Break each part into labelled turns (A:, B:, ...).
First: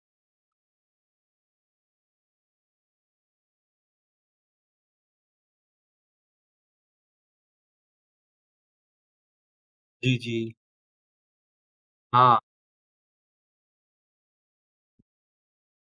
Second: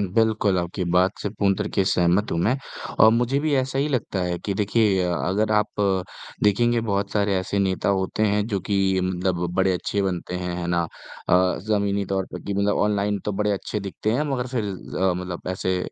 A: बिल्कुल, आपकी बात से पूर्ण तरीके से सहमत हूँ मैं और मुझे भी ऐसा ही लगता है कि देखिए अ, अगर आप देखेंगे बहुत सारे ऐसे नेता होते हैं, जो कि मतलब बड़े अच्छे
B: जी,
A: बनते
B: जी।
A: हैं, है ना? अ, ज़मीनी तौर
B: हाँ।
A: पे कि मतलब ऑनलाइन तो बड़े अच्छे दिखते हैं मगर फिर अ, मतलब ऐसे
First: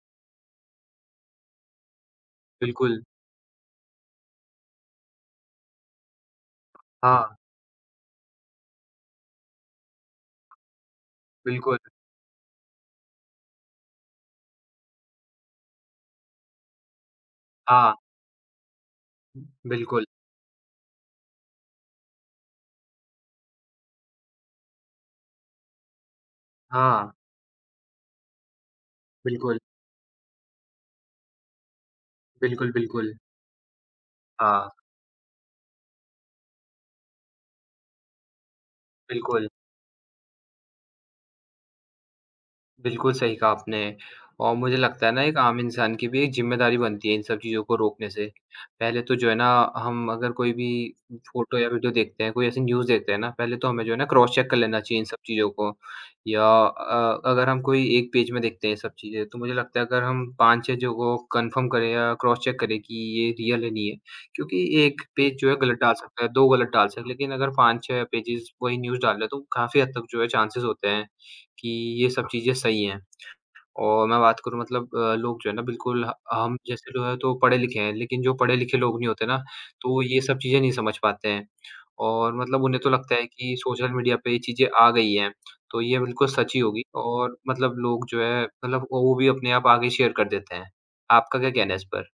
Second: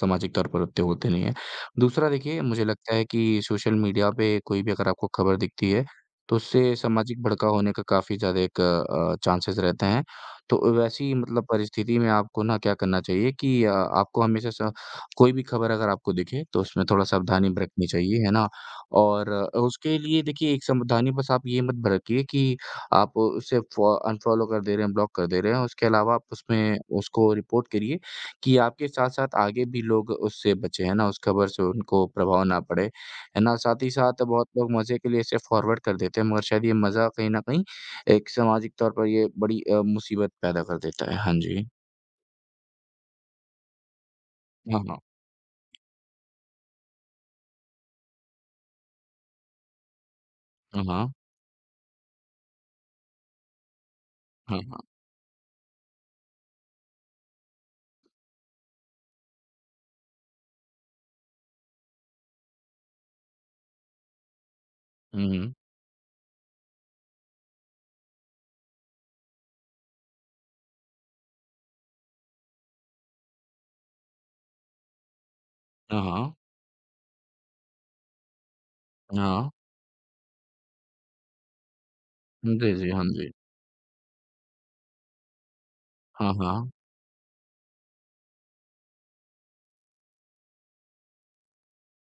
A: सामाजिक तौर पर उत्ते होते नहीं हैं। दूसरा देखिए, मुझे लगता
B: बिल्कुल।
A: है कि सोशल मीडिया पे कोई भी अगर आपको खबर दिखती है, तो उससे सामाजिक
B: हाँ।
A: भड़काव होने का काफ़ी ज़्यादा एक अ, चांसेज़ रहते हैं। तो अ, वैसी मतलब
B: बिल्कुल।
A: परिस्थिति में आपको ना क्या करना चाहिए कि अ, आपको हमेशा स कोई भी खबर अगर आपको दिखे, तो उसमें थोड़ा सावधानी बरतनी
B: हाँ।
A: चाहिए, है ना? और
B: हुँ,
A: अ, उसके
B: बिल्कुल।
A: लिए देखिए एक सावधानी बस आप ये मत बरतिए कि आप उसे फॉ अनफ़ॉलो कर दे रहे हैं, ब्लॉक कर दे रहे हैं, उसके अलावा आप उसमें
B: हाँ।
A: उसको रिपोर्ट करिए कि आपके साथ-साथ
B: बिल्कुल।
A: आगे भी लोग उससे बचे, हैं ना? उस खबर से उनको प्रभाव ना
B: बिल्कुल,
A: पड़े,
B: बिल्कुल।
A: है ना? साथ ही साथ बहुत
B: हाँ।
A: लोग मज़े के लिए इसे फॉरवर्ड कर देते हैं, मगर शायद ये मज़ा कहीं न कहीं एक सामाजिक तौर पर ये
B: बिल्कुल।
A: बड़ी अ, मुसीबत पैदा कर देता है। हाँ जी।
B: बिल्कुल सही कहा आपने, और मुझे
A: हाँ, हाँ।
B: लगता है ना एक आम इंसान की भी एक ज़िम्मेदारी बनती है इन सब चीज़ों को रोकने से। पहले तो जो है ना, हम अगर कोई भी
A: हाँ, हाँ।
B: फ़ोटो या वीडियो देखते हैं, कोई ऐसी न्यूज़ देखते हैं ना, पहले तो हमें जो है ना क्रॉस चेक कर
A: हाँ, हाँ।
B: लेना चाहिए इन सब चीज़ों को। या अ, अगर हम कोई 1 पेज में देखते हैं ये सब चीज़ें, तो मुझे लगता है अगर हम 5-6 जगहों को कन्फ़र्म करें या क्रॉस चेक करें, कि ये रियल है, नहीं है? क्योंकि 1 पेज जो
A: हुँ।
B: है गलत डाल सकता है, 2 गलत डाल सकते हैं, लेकिन अगर 5-6 पेजेज़ वही न्यूज़ डाल रहे, तो काफ़ी हद तक जो है चांसेज़ होते हैं, कि ये सब चीज़ें सही हैं। और मैं बात करूँ मतलब अ, लोग जो है ना
A: हाँ,
B: बिल्कुल ह
A: हाँ।
B: हम जैसे लोग है तो पढ़े-लिखे हैं, लेकिन जो पढ़े-लिखे लोग नहीं होते ना,
A: हाँ।
B: तो वो ये सब चीज़ें नहीं समझ पाते हैं, और
A: हुँ,
B: मतलब
A: जी,
B: उन्हें तो
A: जी। हाँ
B: लगता है
A: जी।
B: कि सोशल मीडिया पे ये चीज़ें आ गई हैं, तो ये बिल्कुल
A: हाँ,
B: सच ही
A: हाँ।
B: होगी और मतलब लोग जो है, मतलब ओ वो भी अपने आप आगे शेयर कर देते हैं। आपका क्या कहना है इस पर?